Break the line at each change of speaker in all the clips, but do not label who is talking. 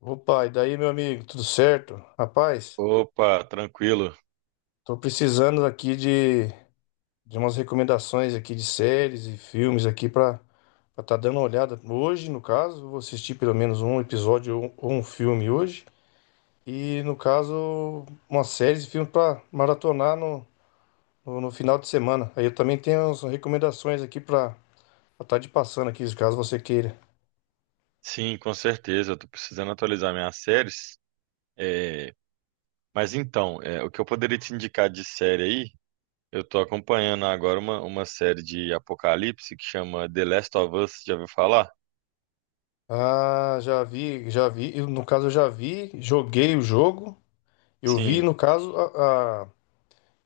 Opa, e daí, meu amigo, tudo certo? Rapaz,
Opa, tranquilo.
tô precisando aqui de umas recomendações aqui de séries e filmes aqui pra tá dando uma olhada. Hoje, no caso, eu vou assistir pelo menos um episódio ou um filme hoje. E, no caso, uma série e filme pra maratonar no final de semana. Aí eu também tenho umas recomendações aqui pra estar tá te passando aqui, caso você queira.
Sim, com certeza. Eu tô precisando atualizar minhas séries. É, Mas então, o que eu poderia te indicar de série aí? Eu tô acompanhando agora uma série de Apocalipse que chama The Last of Us. Já ouviu falar?
Ah, já vi, já vi. Eu, No caso, eu já vi, joguei o jogo. Eu vi,
Sim,
no caso, a, a-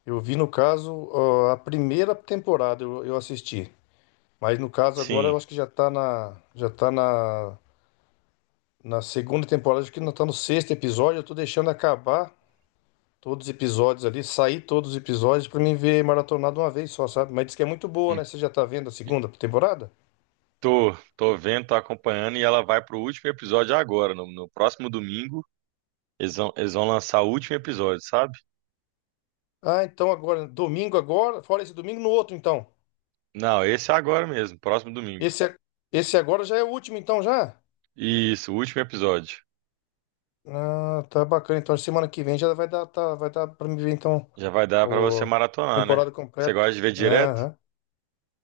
Eu vi, no caso, ó, a primeira temporada eu assisti. Mas no caso agora eu
sim.
acho que Já tá na segunda temporada, acho que não tá no sexto episódio. Eu tô deixando acabar todos os episódios ali, sair todos os episódios pra mim ver maratonado de uma vez só, sabe? Mas diz que é muito boa,
Hum,
né? Você já tá vendo a segunda temporada?
tô vendo, tô acompanhando e ela vai pro último episódio agora. No próximo domingo, eles vão lançar o último episódio, sabe?
Ah, então agora, domingo agora, fora esse domingo, no outro então.
Não, esse é agora mesmo, próximo domingo.
Esse, é- esse agora já é o último então já?
Isso, o último episódio.
Ah, tá bacana. Então, semana que vem já vai dar, tá, vai dar pra me ver, então,
Já vai dar pra você
o
maratonar, né?
temporada
Você
completa.
gosta de ver
Né?
direto?
Aham.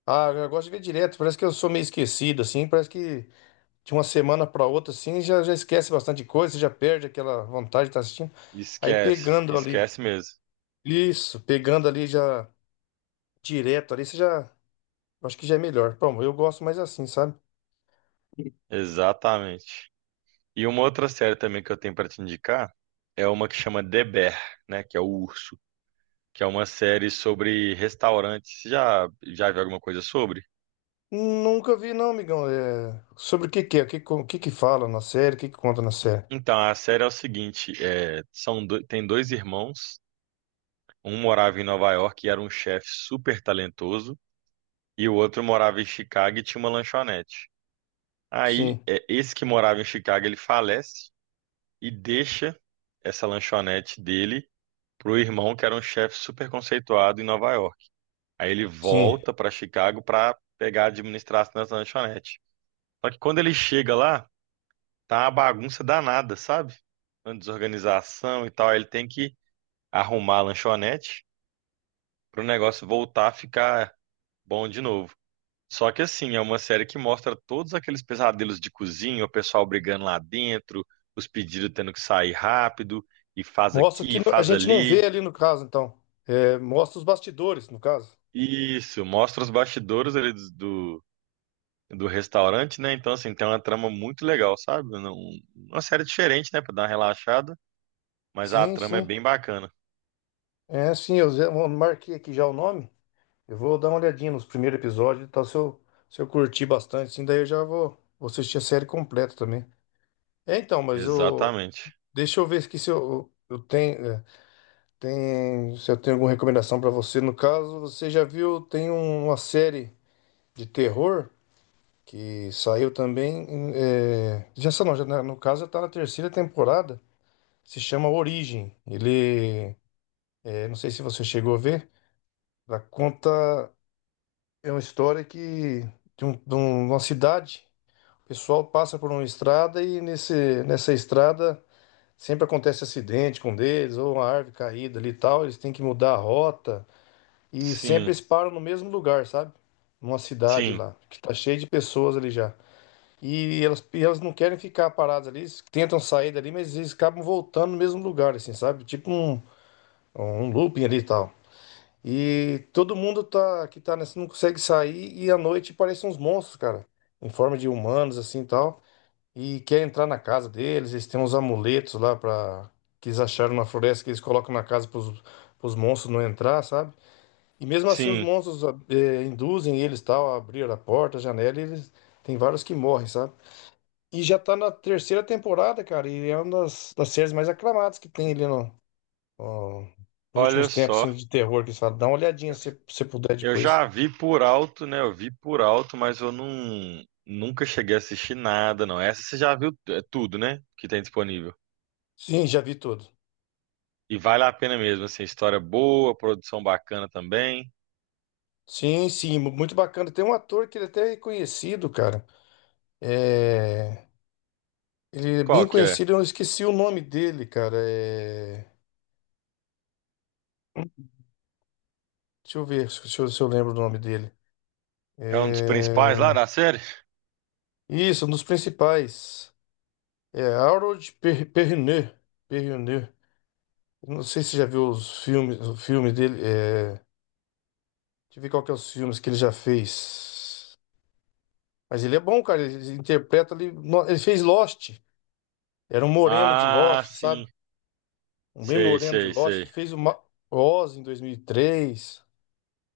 Ah, eu gosto de ver direto. Parece que eu sou meio esquecido, assim. Parece que de uma semana pra outra, assim, já esquece bastante coisa, já perde aquela vontade de estar assistindo. Aí
Esquece,
pegando ali,
esquece mesmo.
isso, pegando ali já direto ali, você já, acho que já é melhor. Bom, eu gosto mais assim, sabe?
Exatamente. E uma outra série também que eu tenho pra te indicar é uma que chama The Bear, né? Que é o urso, que é uma série sobre restaurantes. Você já viu alguma coisa sobre?
Nunca vi, não, amigão. Sobre o que que é? O que que fala na série? O que que conta na série?
Então a série é o seguinte: é, são tem dois irmãos. Um morava em Nova York e era um chefe super talentoso, e o outro morava em Chicago e tinha uma lanchonete. Aí,
Sim,
é, esse que morava em Chicago, ele falece e deixa essa lanchonete dele pro irmão, que era um chefe super conceituado em Nova York. Aí ele
sim.
volta para Chicago para pegar a administração das lanchonetes. Só que quando ele chega lá, tá uma bagunça danada, sabe? Uma desorganização e tal. Aí ele tem que arrumar a lanchonete pro negócio voltar a ficar bom de novo. Só que assim, é uma série que mostra todos aqueles pesadelos de cozinha, o pessoal brigando lá dentro, os pedidos tendo que sair rápido, e faz
Mostra o
aqui,
que
e
a
faz
gente não
ali.
vê ali no caso, então. É, mostra os bastidores, no caso.
Isso, mostra os bastidores ali do restaurante, né? Então, assim, tem uma trama muito legal, sabe? Uma série diferente, né? Pra dar uma relaxada, mas a
Sim,
trama é
sim.
bem bacana.
É, sim, eu marquei aqui já o nome. Eu vou dar uma olhadinha nos primeiros episódios e tal, se eu curtir bastante, sim, daí vou assistir a série completa também. É, então, mas
Exatamente.
Deixa eu ver aqui se eu tenho, se eu tenho alguma recomendação pra você. No caso, você já viu, tem uma série de terror que saiu também. É, já sei não, no caso já tá na terceira temporada. Se chama Origem. Não sei se você chegou a ver, ela conta é uma história que de uma cidade, o pessoal passa por uma estrada e nessa estrada sempre acontece acidente com um deles, ou uma árvore caída ali e tal, eles têm que mudar a rota e sempre
Sim,
eles param no mesmo lugar, sabe? Numa cidade
sim,
lá, que tá cheia de pessoas ali já. E elas não querem ficar paradas ali, eles tentam sair dali, mas eles acabam voltando no mesmo lugar, assim, sabe? Um looping ali e tal. E todo mundo tá que tá nessa não consegue sair e à noite parecem uns monstros, cara, em forma de humanos assim e tal, e quer entrar na casa deles, eles têm uns amuletos lá para que eles acharam na floresta que eles colocam na casa pros os monstros não entrar, sabe? E mesmo assim os
sim.
monstros induzem eles tal a abrir a porta, a janela, e eles tem vários que morrem, sabe? E já tá na terceira temporada, cara, e é uma das séries mais aclamadas que tem ali ó, os últimos
Olha
tempos assim,
só.
de terror que eles falam. Dá uma olhadinha se você puder
Eu
depois.
já vi por alto, né? Eu vi por alto, mas eu não, nunca cheguei a assistir nada, não. Essa você já viu é, tudo, né? Que tem disponível.
Sim, já vi tudo.
E vale a pena mesmo, assim, história boa, produção bacana também.
Sim, sim, muito bacana. Tem um ator que ele até é conhecido, cara. É... Ele é
Qual
bem
que é?
conhecido, eu esqueci o nome dele, cara. Deixa eu ver se eu lembro o nome dele.
É um dos principais lá
É...
da série?
Isso, um dos principais. É Perrineau. Perrineau. Não sei se você já viu os filmes, o filme dele. Deixa eu ver qual que é os filmes que ele já fez. Mas ele é bom, cara. Ele interpreta ali. No- Ele fez Lost. Era um moreno de
Ah,
Lost, sabe?
sim.
Um bem
Sei,
moreno de
sei,
Lost.
sei.
Ele fez o Ma- Oz em 2003.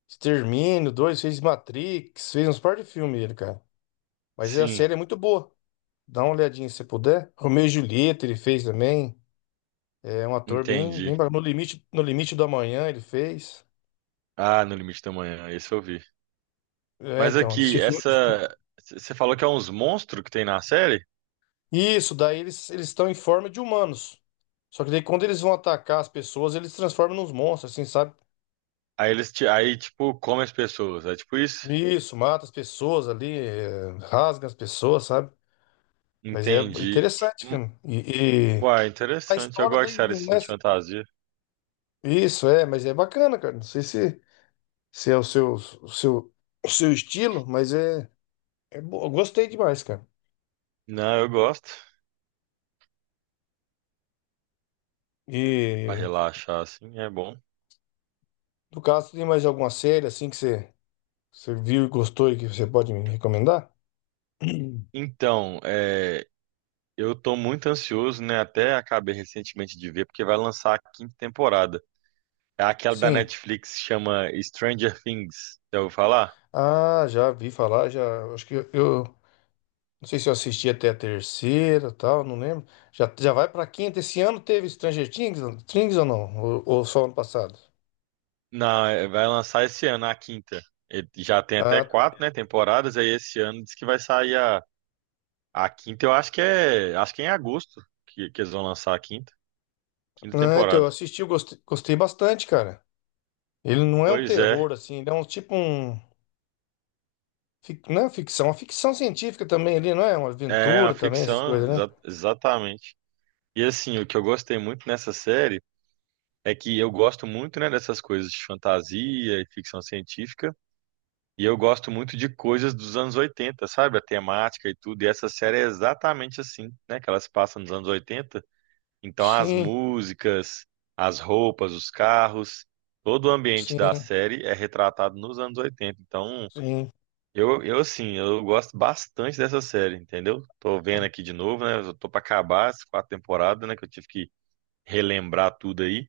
Extermínio dois. Fez Matrix. Fez uns par de filme ele, cara. Mas a
Sim,
série é muito boa. Dá uma olhadinha se você puder. Romeu e Julieta ele fez também. É um ator bem
entendi.
bacana. No limite do amanhã ele fez.
Ah, No Limite da Manhã, esse eu vi.
É,
Mas
então.
aqui, essa. Você falou que é uns monstros que tem na série?
Isso, daí eles estão em forma de humanos. Só que daí quando eles vão atacar as pessoas, eles se transformam nos monstros, assim, sabe?
Aí eles te... aí, tipo, comem as pessoas. É tipo isso?
Isso, mata as pessoas ali, rasga as pessoas, sabe? Mas é
Entendi.
interessante o
Hum,
filme. E
Uai,
a
interessante. Eu
história
gosto de
dele.
série
Não é-
assim de fantasia.
Isso, é, mas é bacana, cara. Não sei se, se é o seu estilo, mas eu gostei demais, cara.
Não, eu gosto. Pra
E
relaxar, assim, é bom.
no caso, tem mais alguma série assim você viu e gostou e que você pode me recomendar?
Então, é. Eu tô muito ansioso, né? Até acabei recentemente de ver, porque vai lançar a quinta temporada. É aquela da
Sim.
Netflix chama Stranger Things. Já ouviu falar?
Ah, já vi falar, já. Acho que eu. Não sei se eu assisti até a terceira, tal, não lembro. Já vai pra quinta. Esse ano teve Things ou não? Ou só ano passado?
Não, vai lançar esse ano a quinta. Ele já tem até
Ah,
quatro, né, temporadas. Aí esse ano diz que vai sair a quinta. Eu acho acho que é em agosto que eles vão lançar a quinta, quinta
então eu
temporada.
assisti, eu gostei, gostei bastante, cara. Ele não é um
Pois é,
terror, assim, ele é Não é ficção, é uma ficção científica também ali, não é? Uma
é uma
aventura também, essas
ficção,
coisas, né?
exatamente. E assim, o que eu gostei muito nessa série é que eu gosto muito, né, dessas coisas de fantasia e ficção científica. E eu gosto muito de coisas dos anos 80, sabe? A temática e tudo. E essa série é exatamente assim, né? Que elas passam nos anos 80. Então, as
Sim,
músicas, as roupas, os carros, todo o ambiente da
sim,
série é retratado nos anos 80. Então,
sim.
eu gosto bastante dessa série, entendeu? Tô vendo aqui de novo, né? Eu tô pra acabar as quatro temporadas, né? Que eu tive que relembrar tudo aí.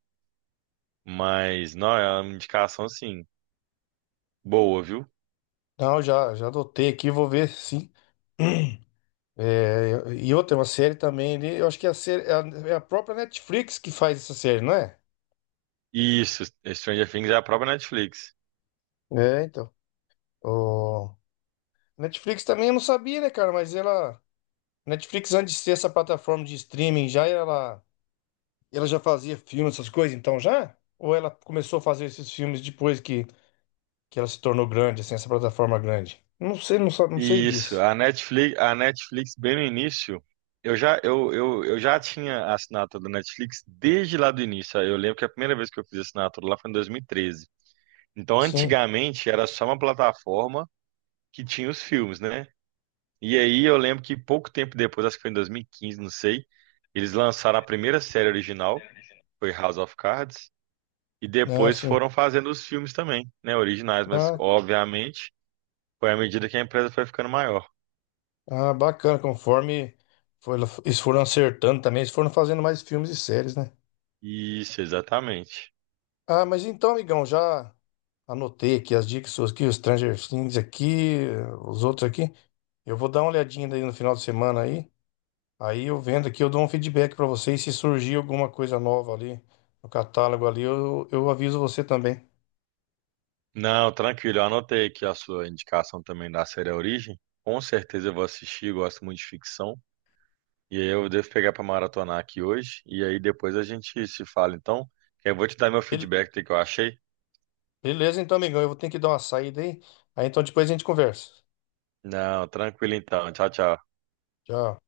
Mas, não, é uma indicação, assim, boa, viu?
Não, já adotei aqui, vou ver, sim. É, e outra, é uma série também ali, eu acho que é a, série, é a é a própria Netflix que faz essa série, não é?
Isso, Stranger Things é a própria Netflix.
É, então. O Netflix também eu não sabia, né, cara? Mas ela. Netflix, antes de ser essa plataforma de streaming, ela já fazia filmes, essas coisas, então já? Ou ela começou a fazer esses filmes depois que ela se tornou grande, assim, essa plataforma grande? Não sei, não, não sei
Isso,
disso.
a Netflix bem no início, eu já tinha a assinatura da Netflix desde lá do início. Eu lembro que a primeira vez que eu fiz assinatura lá foi em 2013. Então,
Sim.
antigamente, era só uma plataforma que tinha os filmes, né? E aí eu lembro que pouco tempo depois, acho que foi em 2015, não sei, eles lançaram a primeira série original, foi House of Cards, e
Ah,
depois
sim.
foram fazendo os filmes também, né, originais, mas
Ah,
obviamente foi à medida que a empresa foi ficando maior.
bacana, conforme foi, eles foram acertando também, eles foram fazendo mais filmes e séries, né?
Isso, exatamente.
Ah, mas então, amigão, já anotei aqui as dicas suas aqui, os Stranger Things aqui, os outros aqui. Eu vou dar uma olhadinha daí no final de semana aí. Aí eu vendo aqui, eu dou um feedback pra vocês. Se surgir alguma coisa nova ali no catálogo ali, eu aviso você também.
Não, tranquilo. Eu anotei aqui a sua indicação também da série A Origem. Com certeza eu vou assistir, gosto muito de ficção. E aí eu devo pegar para maratonar aqui hoje. E aí depois a gente se fala, então. Eu vou te dar meu
Bel-
feedback do que eu achei.
Beleza, então, amigão. Eu vou ter que dar uma saída aí. Aí então depois a gente conversa.
Não, tranquilo então. Tchau, tchau.
Tchau.